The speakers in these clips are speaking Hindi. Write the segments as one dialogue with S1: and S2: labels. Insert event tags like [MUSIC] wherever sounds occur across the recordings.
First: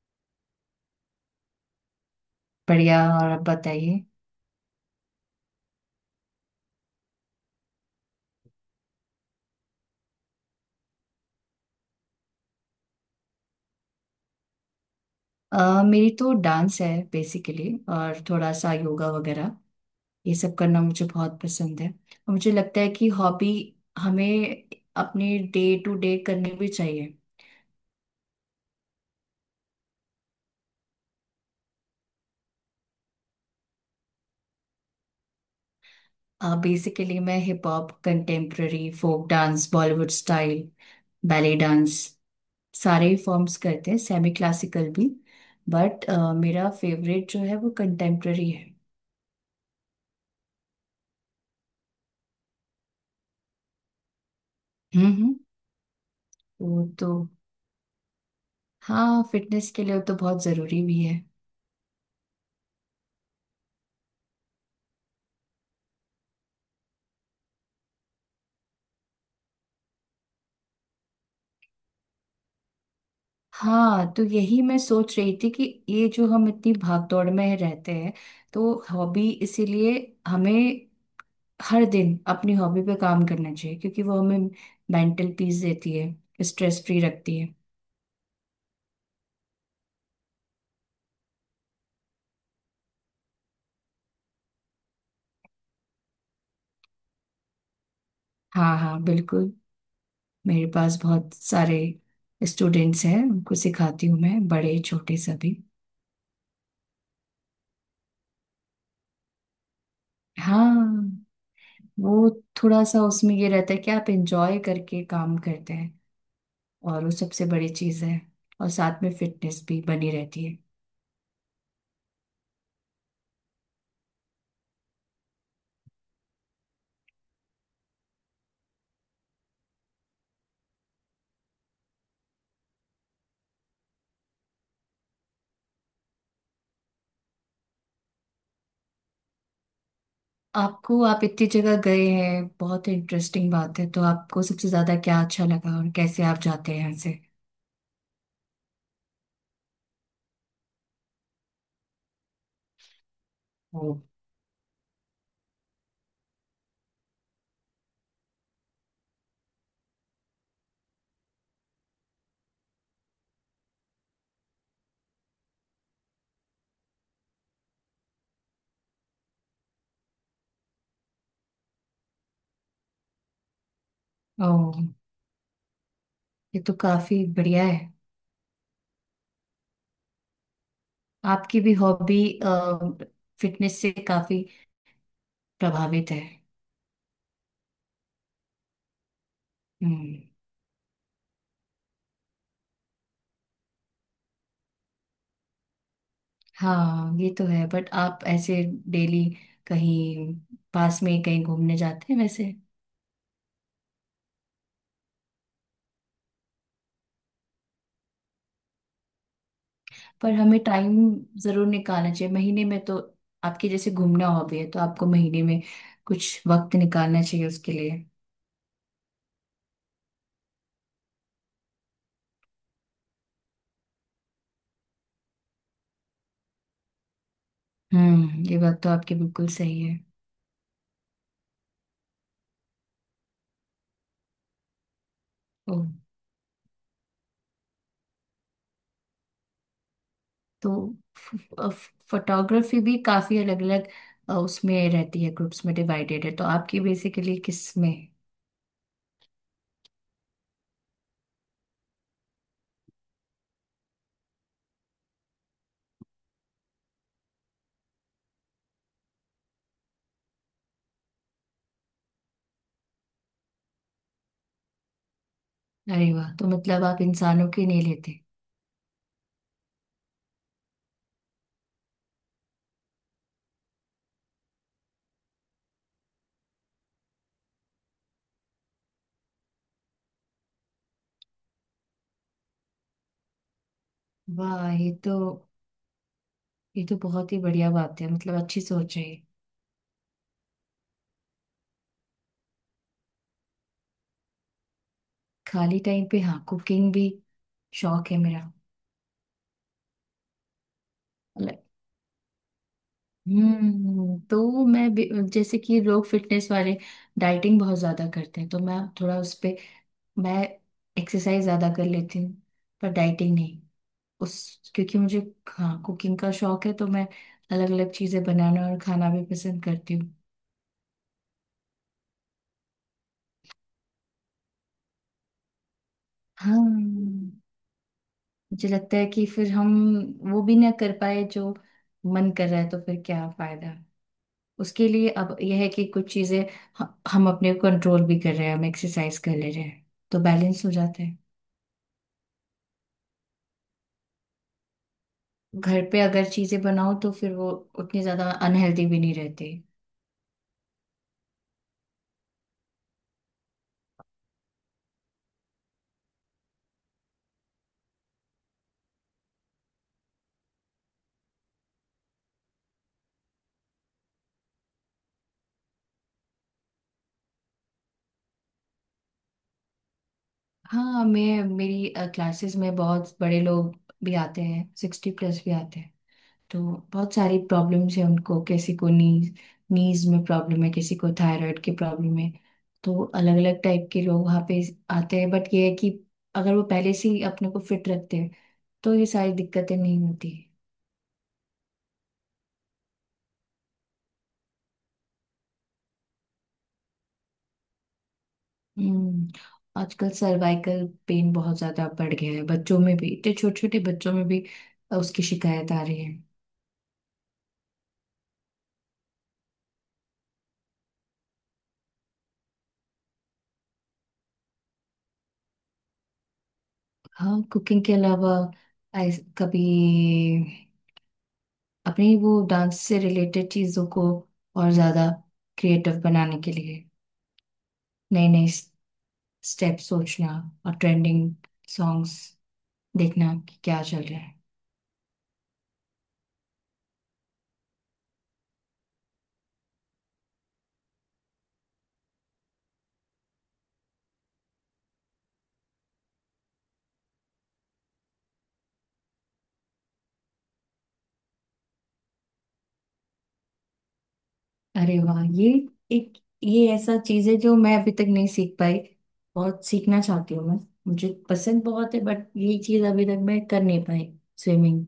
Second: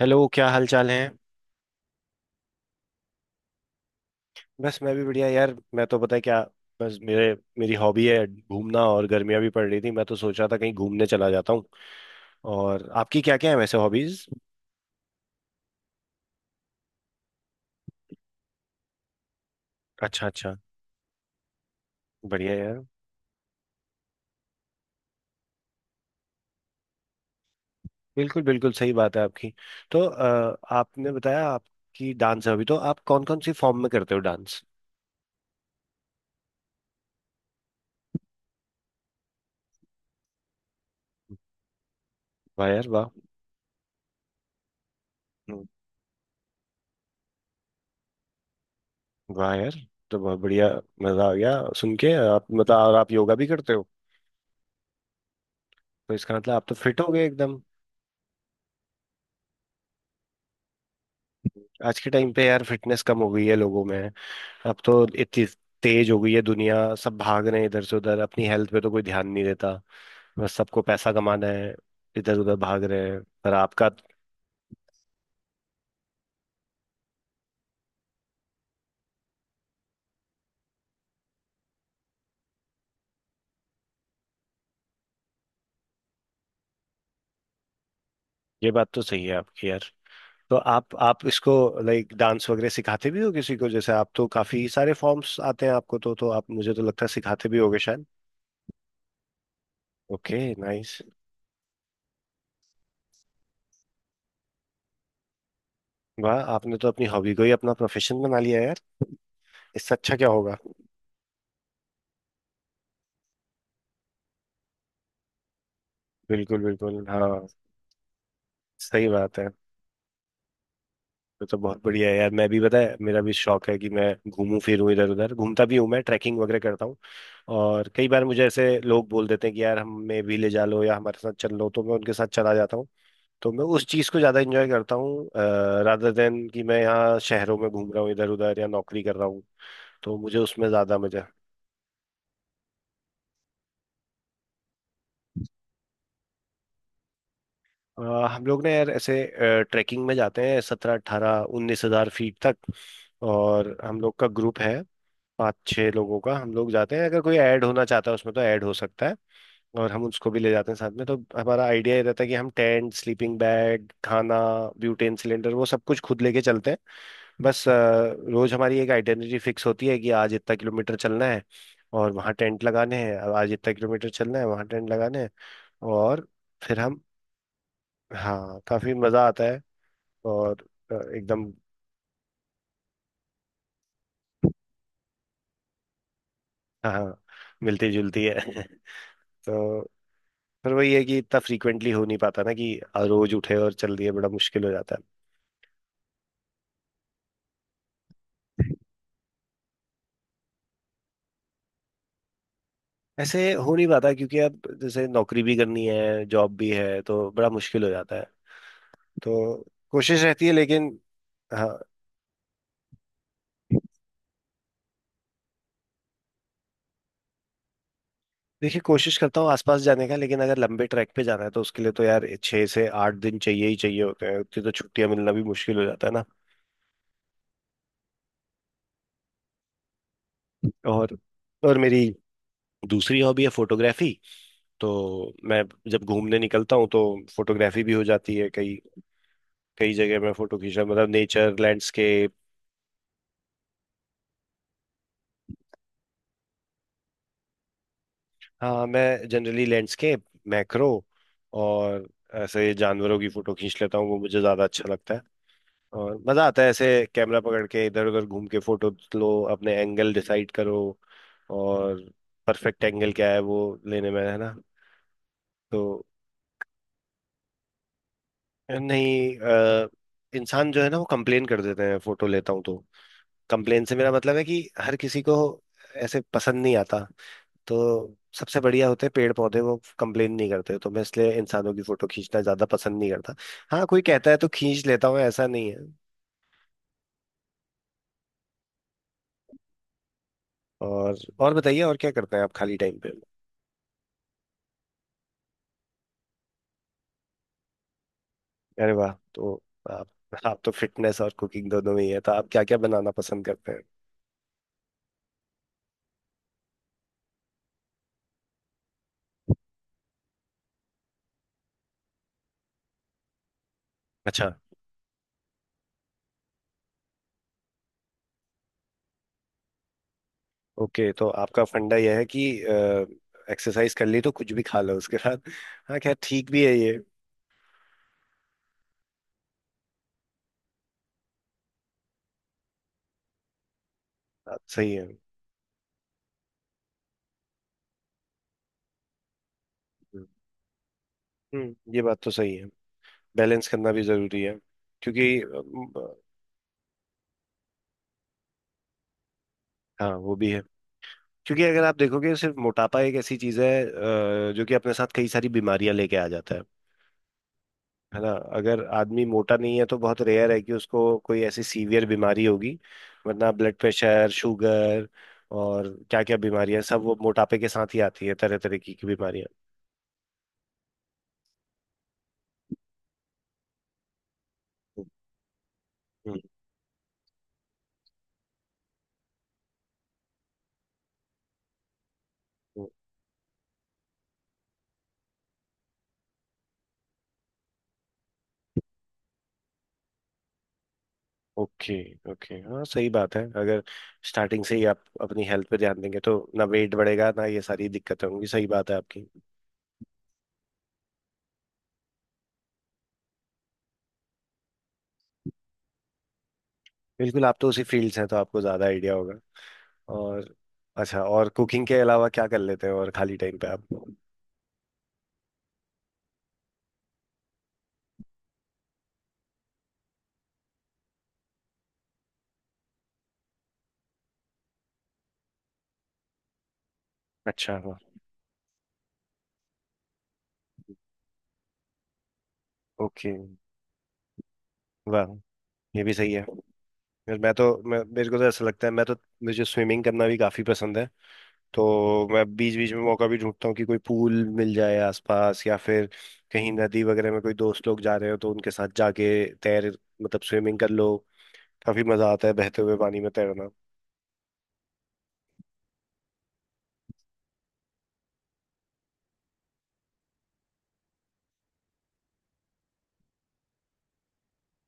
S1: हेलो, क्या हाल चाल है।
S2: बढ़िया। और आप बताइए।
S1: बस मैं भी बढ़िया यार। मैं तो पता है क्या, बस मेरे मेरी हॉबी है घूमना, और गर्मियाँ भी पड़ रही थी, मैं तो सोच रहा था कहीं घूमने चला जाता हूँ। और आपकी क्या क्या है वैसे हॉबीज?
S2: मेरी तो डांस है बेसिकली। और थोड़ा सा योगा वगैरह।
S1: अच्छा
S2: ये सब
S1: अच्छा।
S2: करना मुझे बहुत पसंद है और मुझे
S1: बढ़िया
S2: लगता
S1: यार।
S2: है कि हॉबी हमें अपने डे टू डे करनी भी चाहिए।
S1: बिल्कुल बिल्कुल, सही बात है आपकी। तो आपने बताया आपकी डांस है, अभी तो आप कौन कौन सी फॉर्म में करते हो डांस?
S2: बेसिकली मैं hip hop, contemporary, folk dance, Bollywood style, ballet dance,
S1: वाह यार
S2: सारे
S1: वाह।
S2: ही फॉर्म्स करते हैं। सेमी क्लासिकल भी,
S1: हम्म।
S2: बट मेरा फेवरेट जो है वो कंटेम्प्ररी है।
S1: वाह यार। तो बहुत बढ़िया, मजा आ गया सुन के आप, मतलब, और आप योगा भी करते हो?
S2: हम्म, हम्म।
S1: तो इसका मतलब आप तो
S2: वो
S1: फिट हो
S2: तो,
S1: गए एकदम।
S2: हाँ फिटनेस के लिए वो तो बहुत ज़रूरी भी है।
S1: आज के टाइम पे यार फिटनेस कम हो गई है लोगों में। अब तो इतनी तेज हो गई है दुनिया, सब भाग रहे हैं इधर से उधर, अपनी हेल्थ पे तो कोई ध्यान नहीं देता, बस सबको पैसा कमाना है, इधर उधर भाग रहे हैं। पर आपका,
S2: हाँ, तो यही मैं सोच रही थी कि ये जो हम इतनी भागदौड़ में रहते हैं, तो हॉबी इसीलिए हमें हर दिन अपनी हॉबी पे काम करना चाहिए, क्योंकि वो हमें मेंटल पीस देती है, स्ट्रेस फ्री रखती है।
S1: ये बात तो सही है आपकी यार। तो आप इसको, लाइक, डांस वगैरह सिखाते भी हो किसी को? जैसे आप तो काफी सारे फॉर्म्स आते हैं आपको, तो आप मुझे तो लगता है सिखाते भी होगे शायद।
S2: हाँ, हाँ, बिल्कुल।
S1: ओके,
S2: मेरे पास
S1: नाइस।
S2: बहुत सारे स्टूडेंट्स हैं, उनको सिखाती हूँ मैं, बड़े छोटे सभी।
S1: वाह, आपने तो अपनी हॉबी को ही अपना प्रोफेशन बना लिया यार, इससे अच्छा क्या होगा।
S2: हाँ, वो थोड़ा सा उसमें ये रहता है कि आप एंजॉय करके काम करते हैं,
S1: बिल्कुल बिल्कुल,
S2: और वो
S1: हाँ।
S2: सबसे बड़ी चीज़ है। और साथ
S1: सही
S2: में
S1: बात है।
S2: फिटनेस भी बनी रहती है।
S1: तो बहुत बढ़िया है यार। मैं भी, पता है, मेरा भी शौक है कि मैं घूमूं फिरूं इधर उधर, घूमता भी हूं मैं, ट्रैकिंग वगैरह करता हूँ। और कई बार मुझे ऐसे लोग बोल देते हैं कि यार हमें भी ले जा लो या हमारे साथ चल लो, तो मैं उनके साथ चला जाता हूँ। तो मैं उस चीज़ को ज़्यादा इंजॉय करता हूँ, रादर देन कि मैं यहाँ शहरों में घूम रहा हूँ इधर उधर या नौकरी कर रहा हूँ। तो मुझे उसमें
S2: आपको,
S1: ज़्यादा मज़ा
S2: आप
S1: है।
S2: इतनी जगह गए हैं, बहुत इंटरेस्टिंग बात है। तो आपको सबसे ज्यादा क्या अच्छा लगा, और कैसे आप जाते हैं यहाँ से?
S1: हम लोग ना यार, ऐसे ट्रैकिंग में जाते हैं 17, 18, 19 हज़ार फीट तक। और हम
S2: हम्म।
S1: लोग का ग्रुप है पाँच छः लोगों का, हम लोग जाते हैं। अगर कोई ऐड होना चाहता है उसमें तो ऐड हो सकता है, और हम उसको भी ले जाते हैं साथ में। तो हमारा आइडिया ये रहता है कि हम टेंट, स्लीपिंग बैग, खाना, ब्यूटेन सिलेंडर, वो सब कुछ खुद लेके चलते हैं। बस रोज हमारी एक आइडेंटिटी फिक्स होती है कि आज इतना किलोमीटर चलना है और वहाँ टेंट लगाने हैं। अब आज इतना किलोमीटर चलना है, वहाँ
S2: ओह,
S1: टेंट लगाने हैं। और
S2: ये तो
S1: फिर हम,
S2: काफी बढ़िया है।
S1: हाँ काफी मजा आता है। और एकदम,
S2: आपकी भी हॉबी फिटनेस से काफी प्रभावित है।
S1: हाँ, मिलती जुलती है [LAUGHS] तो
S2: हम्म।
S1: पर वही है कि इतना फ्रीक्वेंटली हो नहीं पाता ना, कि रोज उठे और चल दिए, बड़ा मुश्किल हो जाता है।
S2: हाँ ये तो है, बट आप ऐसे डेली कहीं, पास में कहीं घूमने जाते हैं वैसे?
S1: ऐसे हो नहीं पाता क्योंकि अब जैसे नौकरी भी करनी है, जॉब भी है, तो बड़ा मुश्किल हो जाता है, तो कोशिश
S2: पर
S1: रहती है
S2: हमें टाइम
S1: लेकिन।
S2: जरूर
S1: हाँ।
S2: निकालना चाहिए महीने में तो। आपकी जैसे घूमना हॉबी है, तो आपको महीने में कुछ वक्त निकालना चाहिए उसके लिए।
S1: देखिए, कोशिश करता हूँ आसपास जाने का, लेकिन अगर लंबे ट्रैक पे जाना है तो उसके लिए तो यार 6 से 8 दिन चाहिए ही चाहिए होते हैं, उतनी तो छुट्टियां मिलना भी मुश्किल हो जाता है ना।
S2: हम्म, ये बात तो आपकी बिल्कुल सही है।
S1: और मेरी दूसरी हॉबी है फोटोग्राफी, तो मैं
S2: ओ,
S1: जब घूमने निकलता हूँ तो फोटोग्राफी भी हो जाती है। कई कई जगह मैं फोटो
S2: तो
S1: खींच रहा, मतलब नेचर, लैंडस्केप।
S2: फोटोग्राफी भी काफी अलग अलग उसमें रहती है, ग्रुप्स में डिवाइडेड है, तो आपकी बेसिकली किस में?
S1: हाँ, मैं जनरली लैंडस्केप, मैक्रो, और ऐसे जानवरों की फोटो खींच लेता हूँ, वो मुझे ज्यादा अच्छा लगता है। और मजा आता है ऐसे कैमरा पकड़ के इधर उधर घूम के, फोटो लो, अपने एंगल डिसाइड करो, और परफेक्ट एंगल क्या है वो लेने में, है ना? तो
S2: अरे वाह, तो मतलब आप इंसानों की नहीं लेते?
S1: नहीं, इंसान जो है ना, वो कंप्लेन कर देते हैं फोटो लेता हूँ तो। कंप्लेन से मेरा मतलब है कि हर किसी को ऐसे पसंद नहीं आता। तो सबसे बढ़िया होते हैं पेड़ पौधे, वो कंप्लेन नहीं करते। तो मैं इसलिए इंसानों की फोटो खींचना ज्यादा पसंद नहीं करता। हाँ, कोई कहता है तो
S2: वाह,
S1: खींच
S2: ये
S1: लेता
S2: तो,
S1: हूँ, ऐसा नहीं है।
S2: ये तो बहुत ही बढ़िया बात है, मतलब अच्छी सोच है ये।
S1: और बताइए, और क्या करते हैं आप खाली टाइम पे?
S2: खाली टाइम पे, हाँ, कुकिंग भी शौक है मेरा।
S1: अरे वाह! तो आप आप तो फिटनेस और
S2: मतलब,
S1: कुकिंग दोनों में ही है, तो आप क्या क्या बनाना पसंद करते हैं?
S2: हम्म, तो मैं जैसे कि लोग फिटनेस वाले डाइटिंग बहुत ज्यादा करते हैं, तो मैं थोड़ा उस पे, मैं एक्सरसाइज ज्यादा कर लेती हूँ, पर डाइटिंग नहीं,
S1: अच्छा।
S2: उस क्योंकि मुझे। हाँ, कुकिंग का शौक है तो मैं अलग अलग चीजें बनाना और खाना भी पसंद करती हूँ।
S1: ओके, तो आपका फंडा यह है कि एक्सरसाइज कर ली तो कुछ भी खा लो उसके साथ। हाँ, खैर ठीक भी है ये।
S2: हाँ, मुझे लगता है कि फिर हम वो भी ना कर पाए जो मन कर रहा है, तो फिर क्या फायदा।
S1: बात
S2: उसके
S1: सही है।
S2: लिए अब यह है कि कुछ चीजें ह- हम अपने कंट्रोल भी कर रहे हैं, हम एक्सरसाइज कर ले रहे हैं, तो बैलेंस हो जाता है।
S1: हम्म, ये बात तो सही है, बैलेंस करना भी जरूरी है क्योंकि,
S2: घर पे अगर चीजें बनाओ, तो फिर वो उतनी ज्यादा अनहेल्दी भी नहीं रहती।
S1: हाँ वो भी है। क्योंकि अगर आप देखोगे, सिर्फ मोटापा एक ऐसी चीज है जो कि अपने साथ कई सारी बीमारियां लेके आ जाता है ना? अगर आदमी मोटा नहीं है तो बहुत रेयर है कि उसको कोई ऐसी सीवियर बीमारी होगी, वरना ब्लड प्रेशर, शुगर और क्या क्या बीमारियां, सब वो मोटापे के साथ ही आती है, तरह तरह की बीमारियां।
S2: हाँ, मैं, मेरी क्लासेस में बहुत बड़े लोग भी आते हैं,
S1: हम्म।
S2: 60+ भी आते हैं।
S1: हम्म।
S2: तो बहुत सारी प्रॉब्लम्स हैं उनको। किसी को नीज नीज में प्रॉब्लम है, किसी को थायराइड की प्रॉब्लम है।
S1: हम्म।
S2: तो अलग अलग टाइप के लोग वहाँ पे आते हैं, बट ये है कि अगर वो पहले से ही अपने को फिट रखते हैं, तो ये सारी दिक्कतें नहीं होती।
S1: ओके ओके, हाँ सही बात है। अगर स्टार्टिंग से ही आप अपनी हेल्थ पे ध्यान देंगे तो ना वेट बढ़ेगा, ना ये सारी दिक्कतें होंगी। सही बात है आपकी।
S2: हम्म। आजकल सर्वाइकल पेन बहुत ज्यादा बढ़ गया है, बच्चों में भी, इतने छोटे छोटे बच्चों में भी उसकी शिकायत आ रही है।
S1: बिल्कुल, आप तो उसी फील्ड से हैं तो आपको ज्यादा आइडिया होगा। और अच्छा, और कुकिंग के अलावा क्या कर लेते हो और खाली टाइम पे आप?
S2: हाँ, कुकिंग के अलावा कभी अपनी वो डांस से रिलेटेड चीजों को और ज्यादा क्रिएटिव बनाने के लिए
S1: अच्छा वाह।
S2: नए नए स्टेप सोचना, और ट्रेंडिंग सॉन्ग्स
S1: ओके
S2: देखना कि क्या चल रहा है।
S1: वाह, ये भी सही है। फिर मैं तो, मैं मेरे को तो ऐसा लगता है, मैं तो मुझे स्विमिंग करना भी काफ़ी पसंद है। तो मैं बीच बीच में मौका भी ढूंढता हूँ कि कोई पूल मिल जाए आसपास, या फिर कहीं नदी वगैरह में कोई दोस्त लोग जा रहे हो तो उनके साथ जाके तैर, मतलब स्विमिंग कर लो। काफ़ी मज़ा आता है बहते हुए पानी में तैरना।
S2: अरे वाह, ये एक, ये ऐसा चीज है जो मैं अभी तक नहीं सीख पाई, बहुत सीखना चाहती हूँ मैं, मुझे पसंद बहुत है, बट ये चीज अभी तक मैं कर नहीं पाई, स्विमिंग।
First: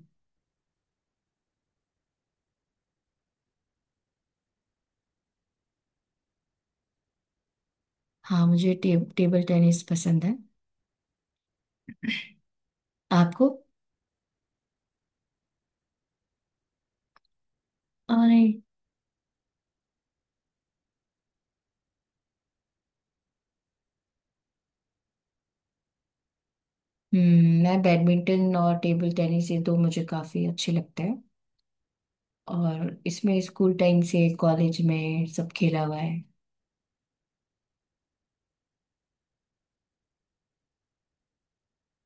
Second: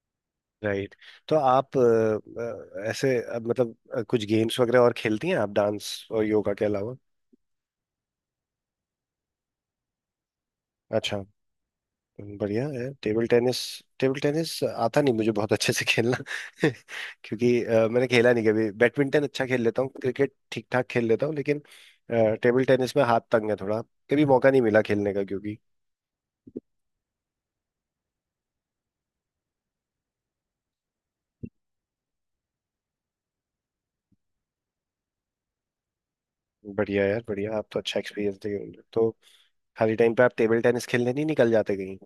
S1: राइट। तो आप ऐसे, मतलब, कुछ गेम्स वगैरह और खेलती हैं आप डांस और योगा के अलावा?
S2: हाँ, मुझे टेबल टेनिस पसंद है।
S1: अच्छा, बढ़िया है टेबल
S2: आपको?
S1: टेनिस। टेबल टेनिस आता नहीं मुझे बहुत अच्छे से खेलना [LAUGHS] क्योंकि मैंने खेला
S2: अरे,
S1: नहीं कभी। बैडमिंटन अच्छा खेल लेता हूँ, क्रिकेट ठीक ठाक खेल लेता हूँ, लेकिन टेबल टेनिस में हाथ तंग है थोड़ा, कभी मौका नहीं मिला खेलने का क्योंकि।
S2: मैं बैडमिंटन और टेबल टेनिस, ये दो मुझे काफी अच्छे लगते हैं, और इसमें स्कूल टाइम से कॉलेज में सब खेला हुआ है।
S1: बढ़िया यार बढ़िया, आप तो अच्छा एक्सपीरियंस दे रहे हो। तो खाली टाइम पे आप टेबल टेनिस खेलने नहीं निकल जाते कहीं?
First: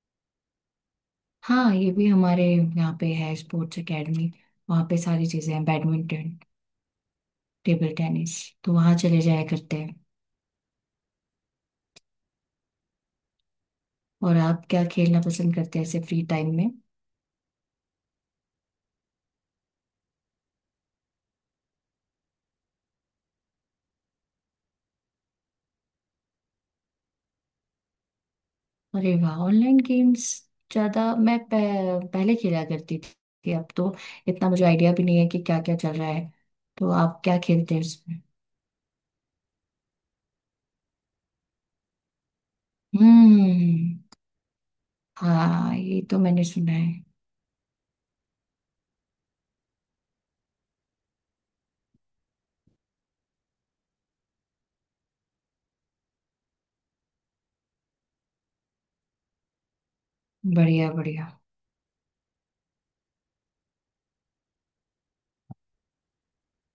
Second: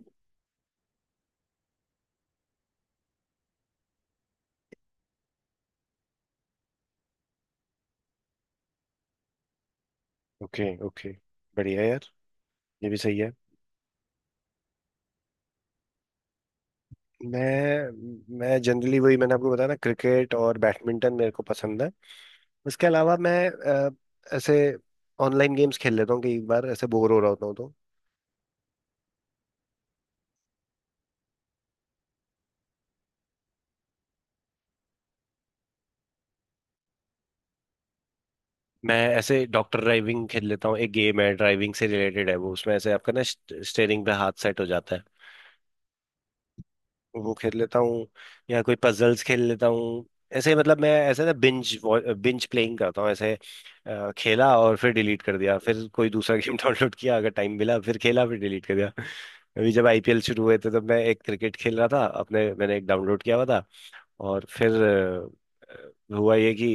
S2: हाँ, ये भी हमारे यहाँ पे है, स्पोर्ट्स एकेडमी, वहाँ पे सारी चीजें हैं, बैडमिंटन, टेबल टेनिस, तो वहाँ चले जाया करते हैं।
S1: ओके ओके, बढ़िया यार, ये भी सही है।
S2: और आप क्या खेलना पसंद करते हैं ऐसे फ्री टाइम में?
S1: मैं जनरली वही, मैंने आपको बताया ना, क्रिकेट और बैडमिंटन मेरे को पसंद है। इसके अलावा मैं ऐसे ऑनलाइन गेम्स खेल लेता हूँ कई बार, ऐसे बोर हो रहा होता हूँ तो।
S2: अरे वाह, ऑनलाइन गेम्स ज्यादा मैं पहले खेला करती थी, अब तो इतना मुझे आइडिया भी नहीं है कि क्या क्या चल रहा है। तो आप क्या खेलते हैं उसमें?
S1: मैं ऐसे डॉक्टर ड्राइविंग खेल लेता हूँ, एक गेम है ड्राइविंग से रिलेटेड है वो, उसमें ऐसे आपका ना स्टेयरिंग पे
S2: हम्म।
S1: हाथ सेट हो जाता है,
S2: हाँ, ये तो मैंने सुना है।
S1: वो खेल लेता हूँ। या कोई पजल्स खेल लेता हूँ। ऐसे मतलब मैं ऐसे ना बिंज बिंज प्लेइंग करता हूँ ऐसे, खेला और फिर डिलीट कर दिया, फिर कोई दूसरा गेम डाउनलोड [LAUGHS] किया, अगर टाइम मिला फिर खेला, फिर डिलीट कर दिया। अभी जब आईपीएल शुरू हुए थे तब
S2: बढ़िया,
S1: मैं एक
S2: बढ़िया।
S1: क्रिकेट खेल रहा था, अपने मैंने एक डाउनलोड किया हुआ था। और फिर हुआ ये कि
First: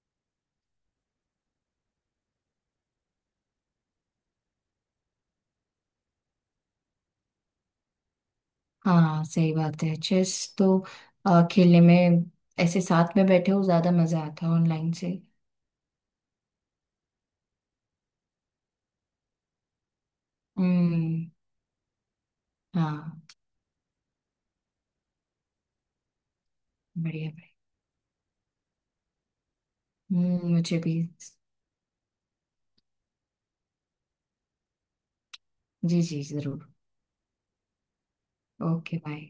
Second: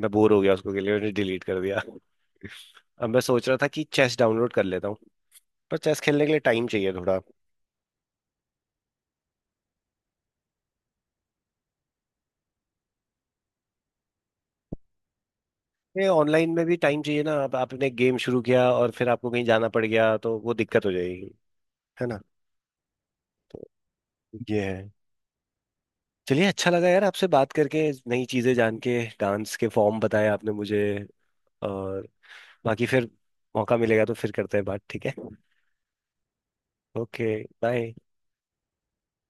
S1: मैं बोर हो गया उसको, के लिए मैंने डिलीट कर दिया। अब मैं सोच रहा था कि चेस डाउनलोड कर लेता हूँ, पर चेस खेलने के लिए टाइम चाहिए थोड़ा।
S2: हाँ, सही बात है, चेस तो खेलने में ऐसे साथ में बैठे हो ज्यादा मजा आता है ऑनलाइन से।
S1: ये ऑनलाइन में भी टाइम चाहिए ना, अब आपने गेम शुरू किया और फिर आपको कहीं जाना पड़ गया तो वो दिक्कत हो जाएगी,
S2: हम्म।
S1: है ना?
S2: हाँ।
S1: तो ये है। चलिए, अच्छा लगा यार आपसे
S2: बढ़िया,
S1: बात
S2: बढ़िया।
S1: करके, नई चीजें जान के, डांस के फॉर्म बताए
S2: हम्म,
S1: आपने
S2: मुझे
S1: मुझे।
S2: भी।
S1: और बाकी, फिर मौका मिलेगा तो फिर करते हैं बात, ठीक है?
S2: जी, जी, जरूर।
S1: Okay, bye.
S2: ओके। बाय।